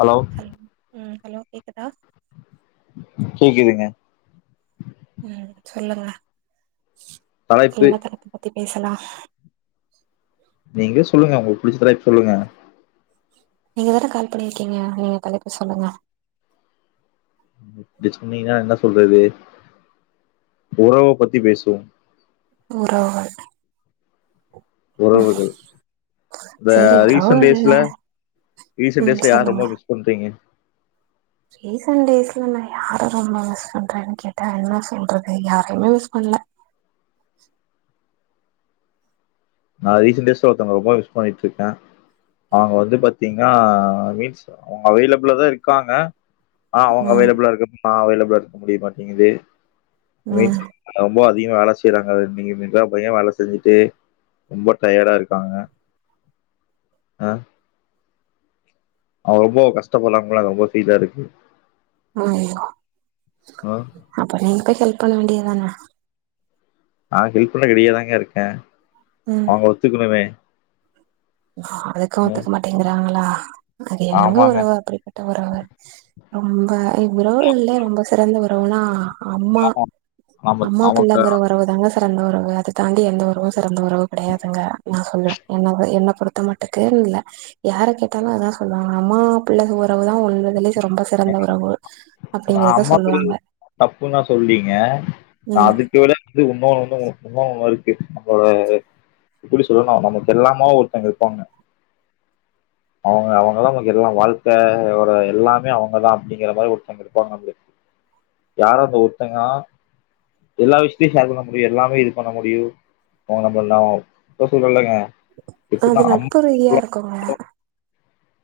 Hello ம் ம் hello கேக்குதா கேக்குதுங்க உம் சொல்லுங்க தலைப்பு என்னத்த பத்தி பேசலா நீங்களே சொல்லுங்க உங்களுக்கு புடிச்ச தலைப்பு சொல்லுங்க நீங்க வேற கால் பண்ணிருக்கீங்க நீங்க தலைப்பு சொல்லுங்க டிஸ்கோ மாறிதா என்னா சொல்றது உறவ பத்தி பேசுவோ உறவு உறவுகள் இந்த சேரி ரீசன்ட் உறவுகள் இல்ல டேஸ்ல ரீசன்ட் ம் டேஸ்ல யார் சொல்லுங்க ரொம்ப மிஸ் பண்றீங்க ரீசன்ட் டேஸ்ல நா யார ரொம்ப மிஸ் பண்றேன்னு கேட்டா என்ன சொல்றது யாரையுமே மிஸ் பண்ணல நா ரீசன்டேஸ்ல ஒருத்தங்க ரொம்ப மிஸ் பண்ணிட்டு இருக்க அவுங்க வந்து பாத்தீன்னா மீன்ஸ் அவங்க அவெலியபுலா தா இருக்காங்க அ அவங்க ம் அவைலபிளா இருக்கபோ நா அவைலபுளா இருக்க முடியமாட்டிங்குது ம் மீன்ஸ் ரொம்ப அதிகமா வேல செய்யறாங்க நீங்க மிதா பையன் வேல செஞ்சுட்டு ரொம்ப டயர்டா இருக்காங்க அ அவங்க ரொம்ப கஷ்டப்பர்ராங்களா அது ரொம்ப ஃபீலா இருக்கு ஓய் ஆ அப்ப நீங்க போய் ஹேல்ப் பண்ண வேண்டியது தானா நா ஹெல்ப் பண்ண ரெடியாதாங்க இருக்கே ம் அவங்க ஒத்துக்கனுமே அதுக்கும் ஒத்துக்க மாட்டேங்கறாங்களா அது என்னமோ ஆமாங்க. ஒரு அப்டி வறாக ரொம்ப உறவுகள்லயே ரொம்ப சிறந்த உறவுனா அம்மா நம்ம அம்மா அவங்க புள்ளங்கறத உறவு தாங்க சிறந்த உறவு அத தாண்டி எந்த உறவு சிறந்த உறவு கெடையாதுங்க என்னு சொல்லு என்ன என்ன ஒருத்த மட்டுகுன்னு இல்ல யார கேட்டாலு அத்தா சொல்லுவாங்க அம்மா பிள்ளங்க உறவு தா உள்ளதுலயே ரொம்ப சிறந்த உறவு அப்டிங்கறத ஆமா தோழி சொல்லுவாங்க தப்புன்னா சொல்றீங்க ம் அதுக்கு விட இது இன்னொன்னு வந்து இன்னொன்னு இருக்கு அது கும்பகோணம்ல்ல இருக்கு நம்பளோட எப்டி சொல்லனும் நமக்கு எல்லா மாவு ஒருத்தங்க இருகாங்க அவங்க அவுங்க தா நமக்கு எல்லா வாழ்க்கையோட எல்லாமே அவங்கதா அப்டிங்கிற மாறி ஒருத்தங்க இருப்பாங்க நம்ளுக்கு யாரு அந்த ஒருத்தங்க எல்லா விஷ்யத்தியு சேர் பண்ண முடியாது எல்லாமே இது பண்ண முடியு ஓணம் எல்லா போ சொல்றேல்லங்க அது நட்பு ரீதியா இருக்குங்க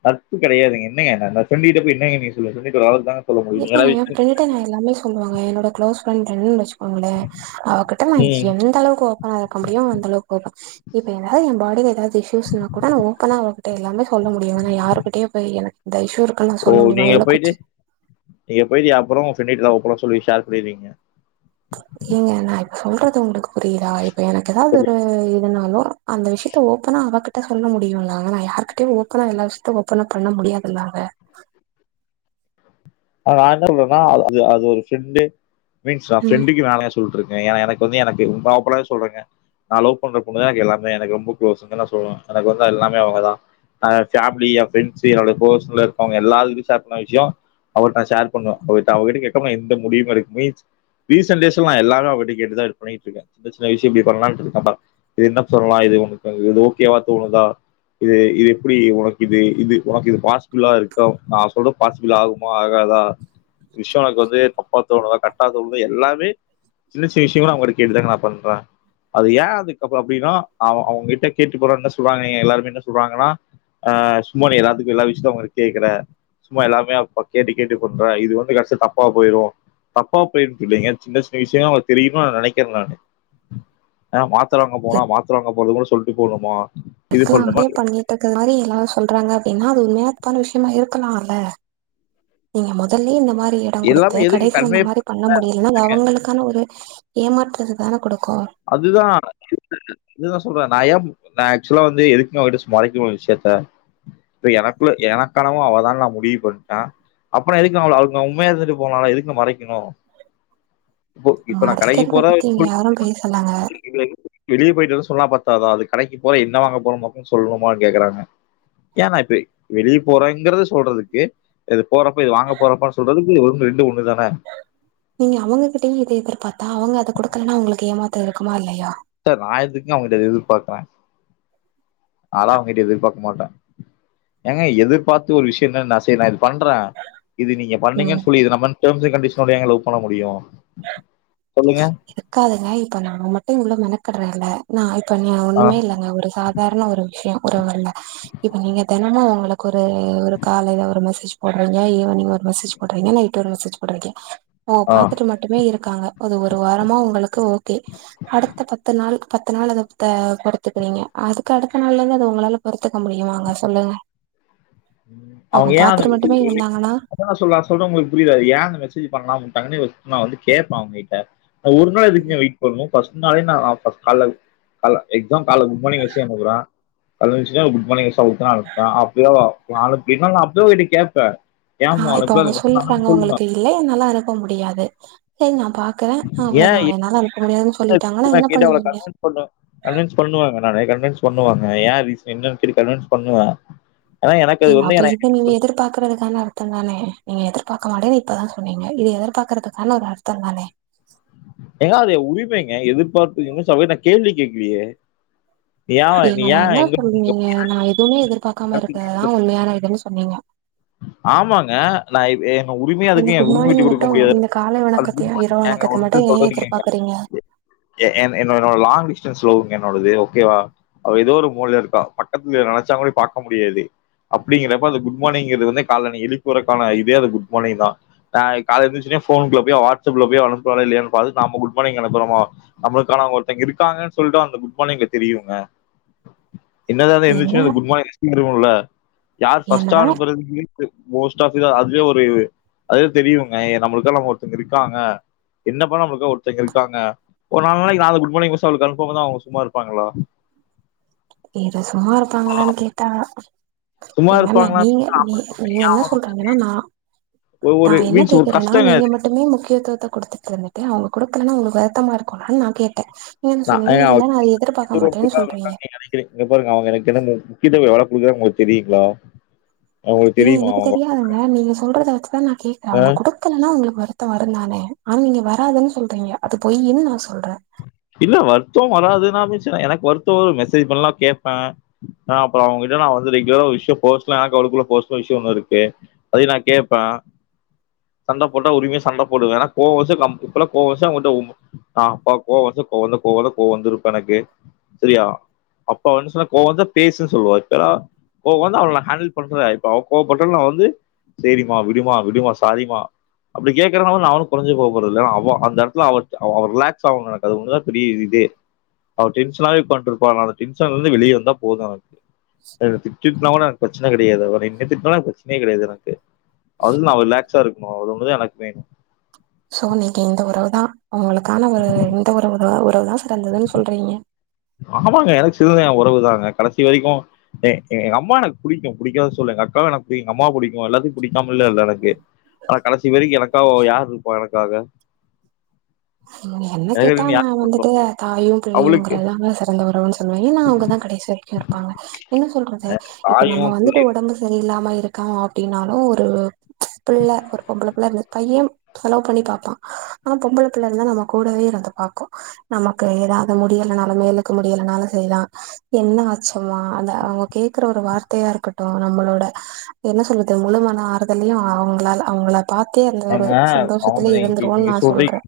நட்பு கெடையாதுங்க என்னங்க ஃப்ரண்ட்டு கிட்ட போயி என்னங்க நீங்க சொல்லு சொல்லிட்டு வரத்தாங்க இல்ல நா என் ஃப்ரெண்ட்ட நா எல்லாமே சொல்லுவங்க என்னோட குளோஸ் ஃப்ரெண்ட்டன்னு வச்சு உங்கள அவகிட்ட நா ம். எந்த அளவுக்கு ஓப்பனா இருக்கமுடியுமோ அந்தளவுக்கு ஓப்பன் இப்ப எதாவ்து எ பாடில எதாவ்து இஷ்யூஸ்னா கூட நா ஓப்பனா அவகிட்ட எல்லாமே சொல்ல முடியு ஆனா யாருகிட்டயு போய் எனக் இந்த இஷு இருக் ஓ நீங்க போய்ட்டு நீங்க போய்ட்டிய அப்புறோ உங் ஃப்ரெண்டுகிட்டதா ஓப்பனா சொல்லி ஷேர் பண்ணுவீங்க ஏங்க நா இப்ப சொல்றது உங்களுக்கு புரியுதா இப்ப எனக்கு எதாவ்து ஒரு இதுனாலு அந்த விஷியத்த ஓப்பனா அவகிட் ட சொல்ல முடியு ஆனா நா யாருகிட்டயு ஓப்பனா எல்லா விஷயத்தயு ஓப்பனா பண்ண முடியாதுலாங்க நா என்ன சொன்றனா அது அது அது ஒரு ஃப்ரெண்டு மீன்ஸ் நா ஃப்ரெண்டுக்கு மேல சொல்ட்ருக்கே ஏனா எனக்கு வந்து எனக்கு ஓப்பனா சொல்றேங்க நா லவ் பண்ற பொண்ணுதா எனக்கு எல்லாமே எனக்கு ரொம்ப க்ளோஸுன்னு நா சொல்லுவே எனக் வந்து எல்லாமே அவங்கதா எ பேமிலி எ ஃப்ரண்ட்ஸு என்னோட க்லோசுல இருக்கவங்க எல்லாருகிட்டியு சேர் பண்ணாத விஷியோ அவள்ட்ட ஷேர் பண்ணுவ அவ அவகிட்ட கேட்காமா நா எந்த முடிவுமே எடுக்க மீன்ஸ் ரீசன்டேஸ்லா நா எல்லாமே அவகிட்ட கேட்டுதா இது பண்ணிகிட்ருக்கே சின்ன சின்ன விஷயு இப்டி பண்லான்ட்ருக்கப்பா இது என்ன சொல்லலா இது உனக்கு இது ஓகேவா தோனுதா இது இது எப்டி உனக்கிது இது ஒனக்கு இது பாசிபிளா இருக்கா நா சொல்றத பாசிபளாகு மா ஆகாதா [unintelligible] வந்து தப்பா தோனுதா கர்ட்டா தோன்தா எல்லாமே சின்ன சின்ன விஷியங்களு அவுங்கட்ட கேட்டுதாங்க நா பண்றே அது ஏ அதுக்கப்றோ அப்டின்னா அவ அவுங்கிட்ட கேட்டு போனா என்ன சொல்வாங்க நீங்க எல்லாருமே என்ன சொல்வாங்கனா ஆ சும்மா நீ எல்லாத்துக்கு எல்லா விஷ்யத்யு அவங்கள கேக்குற சும்மா எல்லாமே [unintelligible] கேட்டு கேட்டு பண்ற இது வந்து கடசில தப்பா போயிடு தப்பா போயிருன்னுட் இல்லைங்க சின்ன சின்ன விஷயங்களா அவுங்ளுக் தெரியனு நெனைக்கிறே நானு ஆ மாத்ர வாங்க போனா மாத்ர வாங்க போற்துனு சொல்ட்டு போனுமா ஃபுல்லா அதே பண்ணிட்ருக்கனால எல்லாரு சொல்றாங்க அப்டின்னா அது ஒரு மேப்பான விஷயமா இருக்கலால நீங்க மொதல்லே இந்த மாரி எடோக் குடுத்து எல்லாமே எதுக்கு கடசில கன்வே இந்த மாரி பண்ண முடிலனா அது அவங்களுக்கான ஒரு ஏமாற்றத்த தான குடுக்கு அதுதா இதுதா சொல்றே நா ஏ நா ஆக்சுவலா வந்து எதுக்குங்க அவள்ட்ட மறைக்கனு ஒரு விஷயத்த இப்ப எனக்குள்ள எனக்கானவ அவதானு நா முடிவு பண்ட்டே அப்பறோ எதுக்கு நா அவ்ளோ அவ்ளுக் நா உண்மையா இருந்துட்டு போலால எதுக்குங்க மறைக்கினு மறைக்கிறத பத்தி இங்க யாரு பேசலங்க வெளிய போயிட் வரேன் சொன்னா பத்தாதா அதுக் கடைக்கு போற என்ன வாங்க போற மொத்தக் கொண்டு சொல்லுமான் கேக்குறாங்க ஏ நா இப்ப வெளிய போறேங்கறத சொல்றதுக்கு இது போறப்ப இது வாங்க போறப்பான் சொல்றதுக்கு ரெண்டு ஒன்னு தான நீங்க அவங்ககிட்டயையு இத எதிர்பாத்தா அவங்க அத குடுக்கலனா உங்களுக்கு ஏமாத்தோ இருக்குமா இல்லையா சார் நா எதுக்குங்க அவ்ங்கிட்ட இத எதிர்பாப்ப அதலா நா அவ்ங் கிட்ட எதிர்பாக்க மாட்டே ஏங்க எதிர்பாத்து ஒரு விஷியமே நா செய்ற்னா எதுக் பண்ற இது நீங்க ம் பண்ணீங்கன் சொல்லி இது ந பண் டேம்ஸ் அண் கண்டிஷனோடயாங்க லவ் பண்ண முடியு சொல்லுங்க இருக்காதுங்க இப்ப நா மட்டு இவ்ளவு மெனக்கடுறேன்ல்ல நா இப்ப நீ ஆ ஒண்ணுமே இல்லங்க ஒரு சா தார்ண ஒரு விஷியு உறவ்கல்ல இப்ப நீங்க தெனமு அவ்ங்களுக்கு ஒரு ஒரு காலையில ஒரு மெசேஜ் போட்றீங்க ஈவினிங் ஒரு மெசேஜ் போட்றீங்க நைட் ஒரு மெசேஜ் போட்றீங்க அவ்ங் ஆ பாத்துட்டு மட்டுமே இருக்காங்க அது ஒ ரு வாரமா உங்களுக்கு ஓகே அடுத்த பத்து நாள் பத்து நாள் அத த பொறுத்திக்குறீங்க அதுக்கு அடுத்த நாள்லந்து அத உங்களால பொருத்துக்க முடியுமாங்க சொல்லுங்க ம் அவங்க அவுங்க ஏ அந்த பாத்துட்டு மட்டுமே [unintelligible] இருந்தாங்கன்னா என்ன சொல்ல நா சொல்றது உங்களுக்கு புரியுதா ஏன் அந்த மெசேஜ் பண்ணாம உட்டாங்கன் இவ சொன்னா நா வந்து கேப்ப அவங்ககிட்ட ஆ ஒரு நாள் எதுக்குங்க வெயிட் பண்ணணு ஃபர்ஸ்ட் நாலே நா கால கால எக்ஸாம் கால்ல குட் மார்னிங் எஸ்சே அமுக்குற கால்ல எந்ச்சோனே குட் மார்னிங் எஸ் அனுப்புனா அனுப்புவ அப்டியு அவ அனுப்பலினா அப்பவே அவகிட்ட கேப்ப ஆ இப்ப அவங்க சொல்றாங்க ஒங்களுக்கு இல்ல என்னால அனுப்ப முடியாது செரி நா பாக்கறே ஏன் அவ்ளோதா என்னால அனுப்ப முடியாதுன் சொல்லிட்டாங்கனா என்ன பண்ணுவீங்க சொல்றே கன்வின்ஸ் பண்ணுவாங்க நானு கன்வின்ஸ் பண்ணுவாங்க ஏ ரீசன் என்ன கன்வின்ஸ் பண்ணுவ ஏங்க அத இத நீங்க எதிர்பாக்கறதுதான அர்த்தோ தானே நீங்க எதிர்பாக்க மாட்டேன் இப்பதா சொன்னீங்க இது எதிர்பாக்கறதுக்கான ஒரு அர்த்ததானே ஏங்க அது என் உரிமைங்க எதிர்பார்த்து யுனிசாவே நா கேள்வி கேக்கலியே சரி நா என்னா சொன்னீங்க நா எதுவுமே எதிர்பார்க்காம இருக்கு எங்க றதுதா உண்மையான இதுன் சொன்னீங்க ஆமாங்க நான் என்ன உரிமையா அப்ப இந்த அதுக்கு என் குட் உரிமைய மார்னிங் விட்டு குடுக்க மட்டு முடியாதுல இந்த காலை வணக்கத்தையு இரவு வணக்கத்தைையு மட்டு ஏன் கேளுங்க. எதிர்பாக்குறீங்க என் என்னோட லாங் டிஸ்டன்ஸ் லவ்ங்க என்னோடது ஓகேவா அவ எதோ ஒரு மூலைல இருக்கா பக்கத்துல நினைச்சா கூட பாக்க முடியாது அப்படிங்கிறப்ப அந்த குட் மார்னிங் இது வந்து காலைல நீ எழுப்பிஉர்றதுக்கான இதே அந்த குட் மார்னிங் தா ஆ காலைல எந்திரிச்ச உடனே ஃபோனுக்குள்ள போயி அவ வாடஸ்அப்ல போயி அனுப்புனாளா இல்லயான் பாத்து நாம குட் மார்னிங் அனுப்புறமா நம்மள்க்கான ஒருத்தங்க இருக்காங்கன்னு சொல்லிட்டு அந்த குட் மார்னிங்ல தெரியுங்க என்னதா ஏங்க இருந்துச்சு அந்த குட் மார்னிங் மெசேஜ் இருக்குல்ல யார் ஃபர்ஸ்ட் அ என்னதா மோஸ்ட் ஆஃப் இது அதுவே ஒரு அதுவே தெரியுங்க நம்மளுக்கான ஒருத்தங்க இருக்காங்க என்ன பண்ணா நம்மளுக் ஒருத்தங்க இருக்காங்க ஒரு நாலு நாளைக்கு குட் மார்னிங் மெசே அனுப்பாம இருந்தா அவங்க சும்மா இருப்பாங்களா இது சும்மா இருப்பாங்களான் கேட்டா சும்மா என்னால இருப்பாங்களா நீங்க நீ நீங்க என்ன சொல்ற நீங்கனா நா நா ஒரு என்ன மீன்ஸ் ஒரு கேக்குறேனா கஷ்டங்க நீங்க அது. மட் மட்டுமே முக்கியத்துவத்தை கு டுத்துட்டு இருந்துட்டு அவங்க குடுக்கலனா உங்களுக்கு வருத்தமா இருக்கும்லனு நா கேட்ட ஏன்னு நான் சொன்னீங்க ஏங்க இல்ல நா அ எதிர்பாக்க மாட்டேன்னு சொல்றீங்க ங்க பாருங்க அவங்க எனக்கு என்ன முக்கியத்துவம் எவ்வளவு குடுக்குறாங்கன் உங்களுக்கு தெரியுங்ளா ஏன் எனக்கு தெரியாதுங்க நீங்க சொல்றத வச்சுதா நா கேக்குற ஆ? அவங்க குடு க்கலனா உங்களுக்கு வருத்தம் வருந்தான ஆன நீங்க வராதுன் சொல்றீங்க அது பொய்யின் நா சொல்ற இல்ல வருத்த வராதுன்னா பேசின எனக்கு வருத்த ஒரு மெசேஜ் பண்ணலனா கேப்ப ஆ அப்பற அவங்கிட்ட நா வந்து ரெகுலரா விஷய பெர்ஸ்னலா எனக்கு அவளுக்குள்ள பெர்ஸ்னலா விஷய ஒன்னு இருக்கு அதயு நா கேப்ப சண்டை போட்டா உரிமையா சண்ட போடுவ ஏன்னா கோவ வந்ச்சுனா கம்பல்லா கோவம் வந்ச்சுனா ஒன்ட்ட ஆ பவ் கோ வந்து கோவந்து கோவந்து கோவந்து இருப்ப எனக்கு சரியா அப்ப வந்து சொன்ன கோவம் வந்தா பேசு சொல்லுவ ஓகேடா கோ வந்து அவள ஹேண்டல் பண்றதா இப்ப அவள் கோபட்டா நா வந்து செரிமா விடுமா விடுமா சாரி மா அப்டி கேக்குறேனா நா ஒன்னும் குறஞ்சு போ போறது இல்ல அவ அந்த இடத்துல அவ ரிலாக்ஸ் ஆகணு எனக்கு அது ஒன்னுதா பெரிய இதே அவர டென்ஷனாவே உக்காந்துருப்பா டென்ஷன்ல இருந்து வெளியே வந்தா போது எனக்கு திட்டுனா கூட எனக்கு பிரச்சன கெடையாது அவன் என்ன திட்டனாலு எனக்கு பிரச்சனையே கெடையாது எனக்கு அவ்ளோ தா அவ ரிலாக்ஸா இருக்கணு அது ஒன்னுதா எனக்கு வேணு சோ நீங்க இந்த உறவு தா உங்களுக்கான ஒரு இந்த உறவு உறவு தா சிறந்ததுன் சொல்றீங்க ஆமாங்க எனக்கு சிறந்தது என் உறவு தாங்க கடைசி வரைக்கு எங்க அம்மா எனக்கு புடிக்கு புடிக்காதுன் சொல்லல எங்க அக்காவ எனக்கு புடிக்கு அம்மா புடிக்கு எல்லாத்தையு புடிக்காமலா இல்ல எனக்கு ஆனா கடைசி வரிக்கு எனக்காக யார் இருப்பா எனக்காக என்ன கேட்டா எனக்குன்னு நா யா வந்துட்டு தாயு புள்ளையுங்கற அவளுக்கு எல்லாமே சிறந்த வர்ரோ மெய்னா அவுங்கதா கடைசி வரிக்கு இருப்பாங்க என்ன சொல்றது இப்ப நம்ம தாயும், வந்துட்டு பிள்ளையும் ஒடம்பு செரியில்லாம இருக்கோ அப்டின்னாலு ஒரு பிள்ள ஒரு பொம்பள பிள்ள இருது பைய செலவு பண்ணி பாப்பா ஆனா பொம்பள பிள்ள இருந்தா நம்ம கூடவே இருந்து பாக்கு நமக்கு எதாது முடியலனாலுமே எழுக முடியலனாலு செய்லா என்ன ஆச்சுமா அந்த அவுங்க கேக்குற ஒரு வார்த்தையா இருக்கட்டு நம்மளோட என்ன சொல்றது முழுமான ஆறுதலயு அவுங்களால அவுங்கள பாத்தே அந்த ஒரு ஏங்க அவங்க சந்தோஷத்துலயே நீங்க இருந்துருவோன் கேக்குறீங்க நா சொல்றீங்க சொல்றே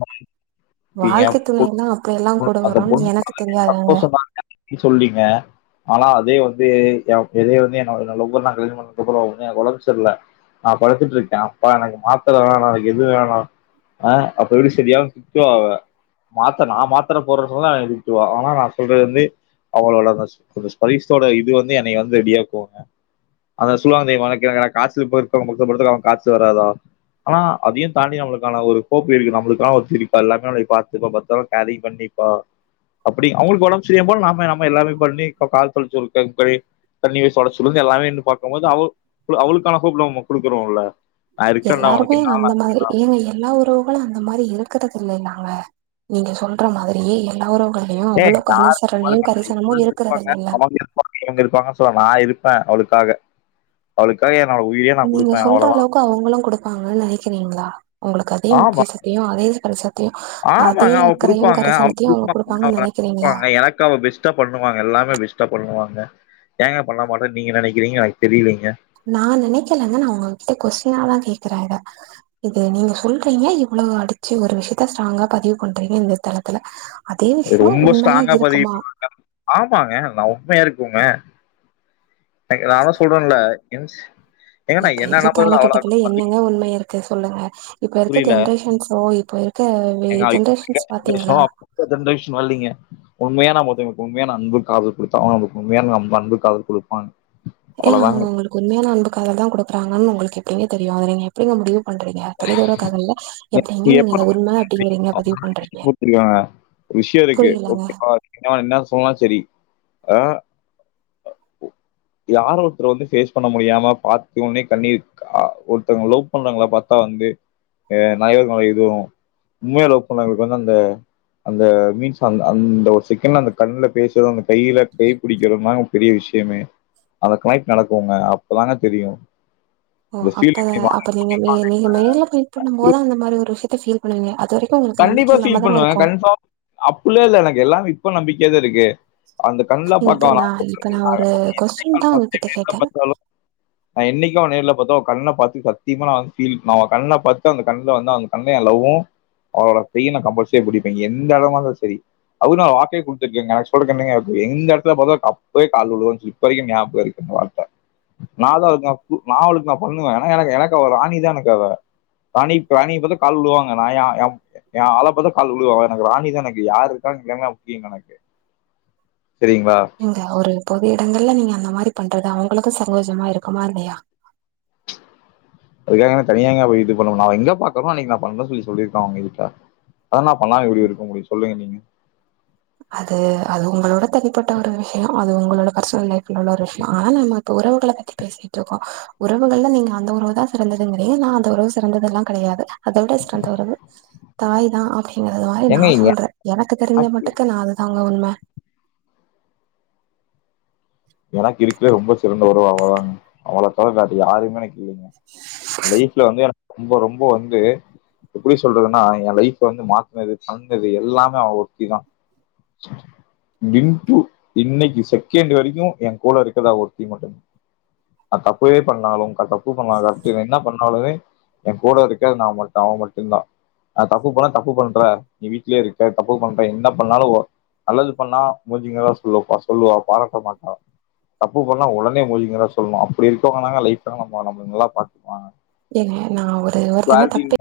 கேக்குறீங்க. வாழ்க்கை துணை எல்லா அப்டி எல்லா கூட பொண்ணு- வரோன் எனக்கு தெரியாதாங்க நீ சொல்றீங்க ஆனா அதே வந்து எதே வந்து என்னோட [unintelligible] நா க்ளீன்பண்றதுக்குள்ள உண்மயா எனக் ஒடம்பு செரில்ல நா படுத்துட்ருக்கே அப்பா எனக்கு மாத்தர வேணா எது வேணா ஆ அப்ப எப்டி செரியாவு திட்டுவா அவ மாத்த நா மாத்தர போட்ற சொன்னா திட்டுவா ஆனா நா சொல்றது வந்து அவ்ளோலா கஸ் பரீத்தோட இது வந்து என்னைய வந்து ரெடியாக்குங்க அந்த சுலாந்தய் [unintelligible] காச்சல் பத்தவுங் பக்கத்துல படுத்தா அவுங் காச்சல் வராதா ஆனா அதையு தாண்டி நம்ளுக்கான ஒரு ஹோப் இருக்கு நம்மளுக்கான ஒரு சிரிப்பா எல்லாமே நமளைய பாத்துப்பா பத்தாரம கேரிங் பண்ணிப்பா அப்டி அவங்களுக்கு ஒடம்பு செரியாம போனா நாம நாம எல்லாமே பண்ணி கால் பண் சொல்ட்டா இருக்றே தண்ணி வெச்சு தொடச்சுற்றது எல்லாமே நின்னு பாக்கும்போது அவ அவளுக்கான ஹோப்ல நம்ம குடுக்கறோல எல்லாருமே அந்த மாரி ஏங்க எல்லா உறவுகளும் அந்த மாரி இருக்கறதில்லைலங்க நீங்க சொல்ற மாதிரியே எல்லா உறவுங்கள்லயு ஏய் அவ்வளோக்கு அனுசரணையு கரிசனமு இருக்கறதுதில்லல்ல இருந்திருப்பாங்க சொல்ல நா இருப்ப அவளுக்காக அவளுக்காக என்னொட உயிரே நான் நீங்க குடுப்பேன் சொல்ற அவ்வளவுதான். அளவுக்கு அவுங்களு குடுப்பாங்கன் நெனைக்கிறீங்ளா உங்குளுக்கு அதே ஆமா. முக்கிய சக் தியு அதேது கரிச ஆமாங்க அவ குடுப்பாங்க அவங்க குடுப்பாங்கன்னு [unintelligible] நெனைக்கிறீங்களா பாங்க எனக்கு அவ பெஸ்ட் டா பண்ணுவாங்க எல்லாமே பெஸ்டா பண்ணுவாங்க ஏங்க பண்ண மாட்டான் நீங்க நெனைக்கிறீங்க எனக்கு தெரிலைங்க நா நெனைக்கலங்க நா உங்ககிட்ட கொஸ்டினாதா கேக்குறே இத இது நீங்க சொல்றீங்க இவ்வளவு அடிச்சு ஒரு விஷயத்த ஸ்ட்ராங்கா பதிவு பண்றீங்க இந்த தலத்துல அதே விஷயோ ரொம்ப உண்மையா ஸ்ட்ராங்கா பதிவு இருக்குமா ஆமாங்க நா உண்மையா இருக்குங்க நாதா சொல்றன்ல என்ஸ் ஏங்க இப்ப நான் என்ன இருக்க நம்பர விட அவளா காலகட்டத்துல என்னங்க உண்ம இருக் செரி சொல்லுங்க இப்ப இருக்க புரியல. ஜென்ரேஷன்ஸோ இப்ப இருக்க எ ஜென்ரேஷன்ஸ் பாத்தீங்களா இப்ப ஜென்ரேஷன் வர்லீங்க உண்மையா நம்மத்தவ்ங்களுக்கு உண்மையான அன்பு காதல் குடுத்தோனா நமக்கு உண்மையான அன்பு காதல் குடுப்பாங்க ஏங்க அவுங்க அவ்வளவுதாங்க. உங்குளுக்கு உண்மையான அன்பு காதல்தா குடுக்குறாங்கன்னு உங்களுக்கு எப்டிங்க தெரியு அத நீங்க எப்டிங்க முடியுவு பண்றீங்க தொலைதூர காதல்ல எப்டிங்க நீங்க அத எப்ப உண்ம அப்டிங்கறீங்க பதிவு பண்றீங்க விஷயோ இருக்கு புரியலங்க ஓகேவா அதுகு நீங்க என்ன சொன்னாலு செரி ஆ உ யார ஒருத்தர வந்து பேஸ் பண்ண முடியாம பாத்தவுனே கண்ணீர் அ ஒருத்தங்க லவ் பண்றங்ளா பாத் வந்து [unintelligible] இதுவும் உண்மைய லவ் பண்ணவங்களுக்கு வந்து அந்த அந்த மீன்ஸ் அந்த அந்த ஒரு செக்கண்ட்ல அந்த கண்ணுல பேசுரது அந்த கையில கை புடிக்கிறதுதாங்க பெரிய விஷியமே அந்த கனைக்ட் நடக்குங்க அப்பதாங்க தெரியு ஓ அப்ப அப்ப நீங்க மேல நீங்க மேல ஃபீல் பண்ணு போது அந்த மாரி ஒரு சுத்த ஃபீல் இப்ப நீங்க அது வரைக்கு உங்களுக்கு நம்பிக்க இல்லாம தான இருக்கு அப்புள்ள இல்ல எனக்கு எல்லா இப்ப நம்பிக்கியாதா இருக்கு அந்த கண்லா பாக் இப்ப வேனா நா [inaudible] இப்ப நா ஒரு கொஸ்டின் தா உங்ககிட்ட கேட்டே நா இன்னைக்கு அவள நேர்ல பாத்தா அவ கண்ண பாத்து சத்தியமா நா ஃபீல் நா அவ கண்ண பாத்து அந்த கண்ல வந்து அந்த கண்ணே எ லவ்வு அவளோட கைய நா கம்பல்சரி புடிப்பே எந்த எடமா இருந்தா செரி அவளுக்கு நா வாக்கே குடுத்துருகேங்க எனக்கு சொல்ரதுக்கு என்னங்க இருக்கு எந்த எடத்துல பாத்தா டப்புனு கால்ல வுலுவேன் சொல்லி இப்ப வரைக்கு ஞாபக இருக்கு அந்த வார்த்த நா தா அவளுக்கு நா பு நா அவளுக்கு நா பண்ணுவே ஏனா எனக்கு எனக்கு அவ ராணிதா எனக்கு அவ ராணி ராணி பாத்தா கால் உலுவாங்க நா எ எ எ ஆள பாத்தா கால வுலுவே அவ எனக்கு ராணிதா எனக்கு யாரு இருக்காங்க இல்ல முக்கிய இல்ல எனக்கு செரிங்ளா நா ஒரு பொது எடங்கள்ல நீங்க அந்த மாரி பண்றது அவங்களுக்கு சங்கோஜமா இருக்குமா இல்லையா அதுக்காக என்ன தனியாங்க போய் இது பண்ணுவ நா அவ எங்க பாக்கறனோ அன்னைக்கு நா பண்றன் சொல்லி சொல்லிருக்க அவங்க கிட்ட அதனா பண்ணமா எப்டி இருக்க முடியு சொல்லுங்க நீங்க அது அது உங்களோட தனிப்பட்ட ஒரு விஷியோ அது உங்களோட பர்சனல் லைஃப்ல உள்ள ஒரு விஷ்யோ ஆனா நம்ம இப்ப உறவுகள பத்தி பேசிட்ருக்கோ உறவுகள்ல நீங்க அந்த உறவு தா சிறந்ததுங்கிறங்க நா அந்த உறவு சிறந்ததெல்லா கெடையாது அத விட ஸ்ரந்த உறவு தாய் தா அப்டிங்கறது மாரி நா ஏங்க சொல்ற எனக்கு தெரிஞ்ச மட் து நா அதுதாங்க உண்ம உனக் இருக்லே ரொம்ப சிறந்த உறவு அவுங்கதாங்க அவுங்கள தவர வேற யாருமே எனக் இல்லீங்க லைஃப்ல வந்து எனக் ரொம்போ ரொம்போ வந்து எப்டி சொல்றதுனா எ லைஃப்ப வந்து மாத்னது தந்தது எல்லாமே அவ ஒருத்தி தா டின்ட்டு இன்னைக்கு செகேண்டு வரிக்கு எ கூட இருக்குரது அவ ஒருத்தி மட்டு தா நா தப்வே பண்ணாலு [unintelligible] கூப்பன் ஆகாது இவ என்ன பண்ணாலுமே எ கூட இருக்க நா மட்டு அவ மட்டுதா நா தப்பு பண்ணா தப்பு பன்ற நீ வீட்லே இருக்க தப்பு பண்ற என்ன பன்னாலு ஒ நல்லது பண்ணா மூஞ்சிக்கு நேரா சொல்லுவப்பா சொல்லுவா பாராட்ட மாட்டா தப்பு பன்னா ஒடனே மூஞ்சிக்கு நேரா சொல்னு அப்டி இருக்கவங்க தாங்க லைஃப்ல நம்ம நம்மள நல்லா பாத்துப்பாங்க ஏங்க நா ஒரு ஒருத்தங்க குவாலிட்டின்னு தப்பே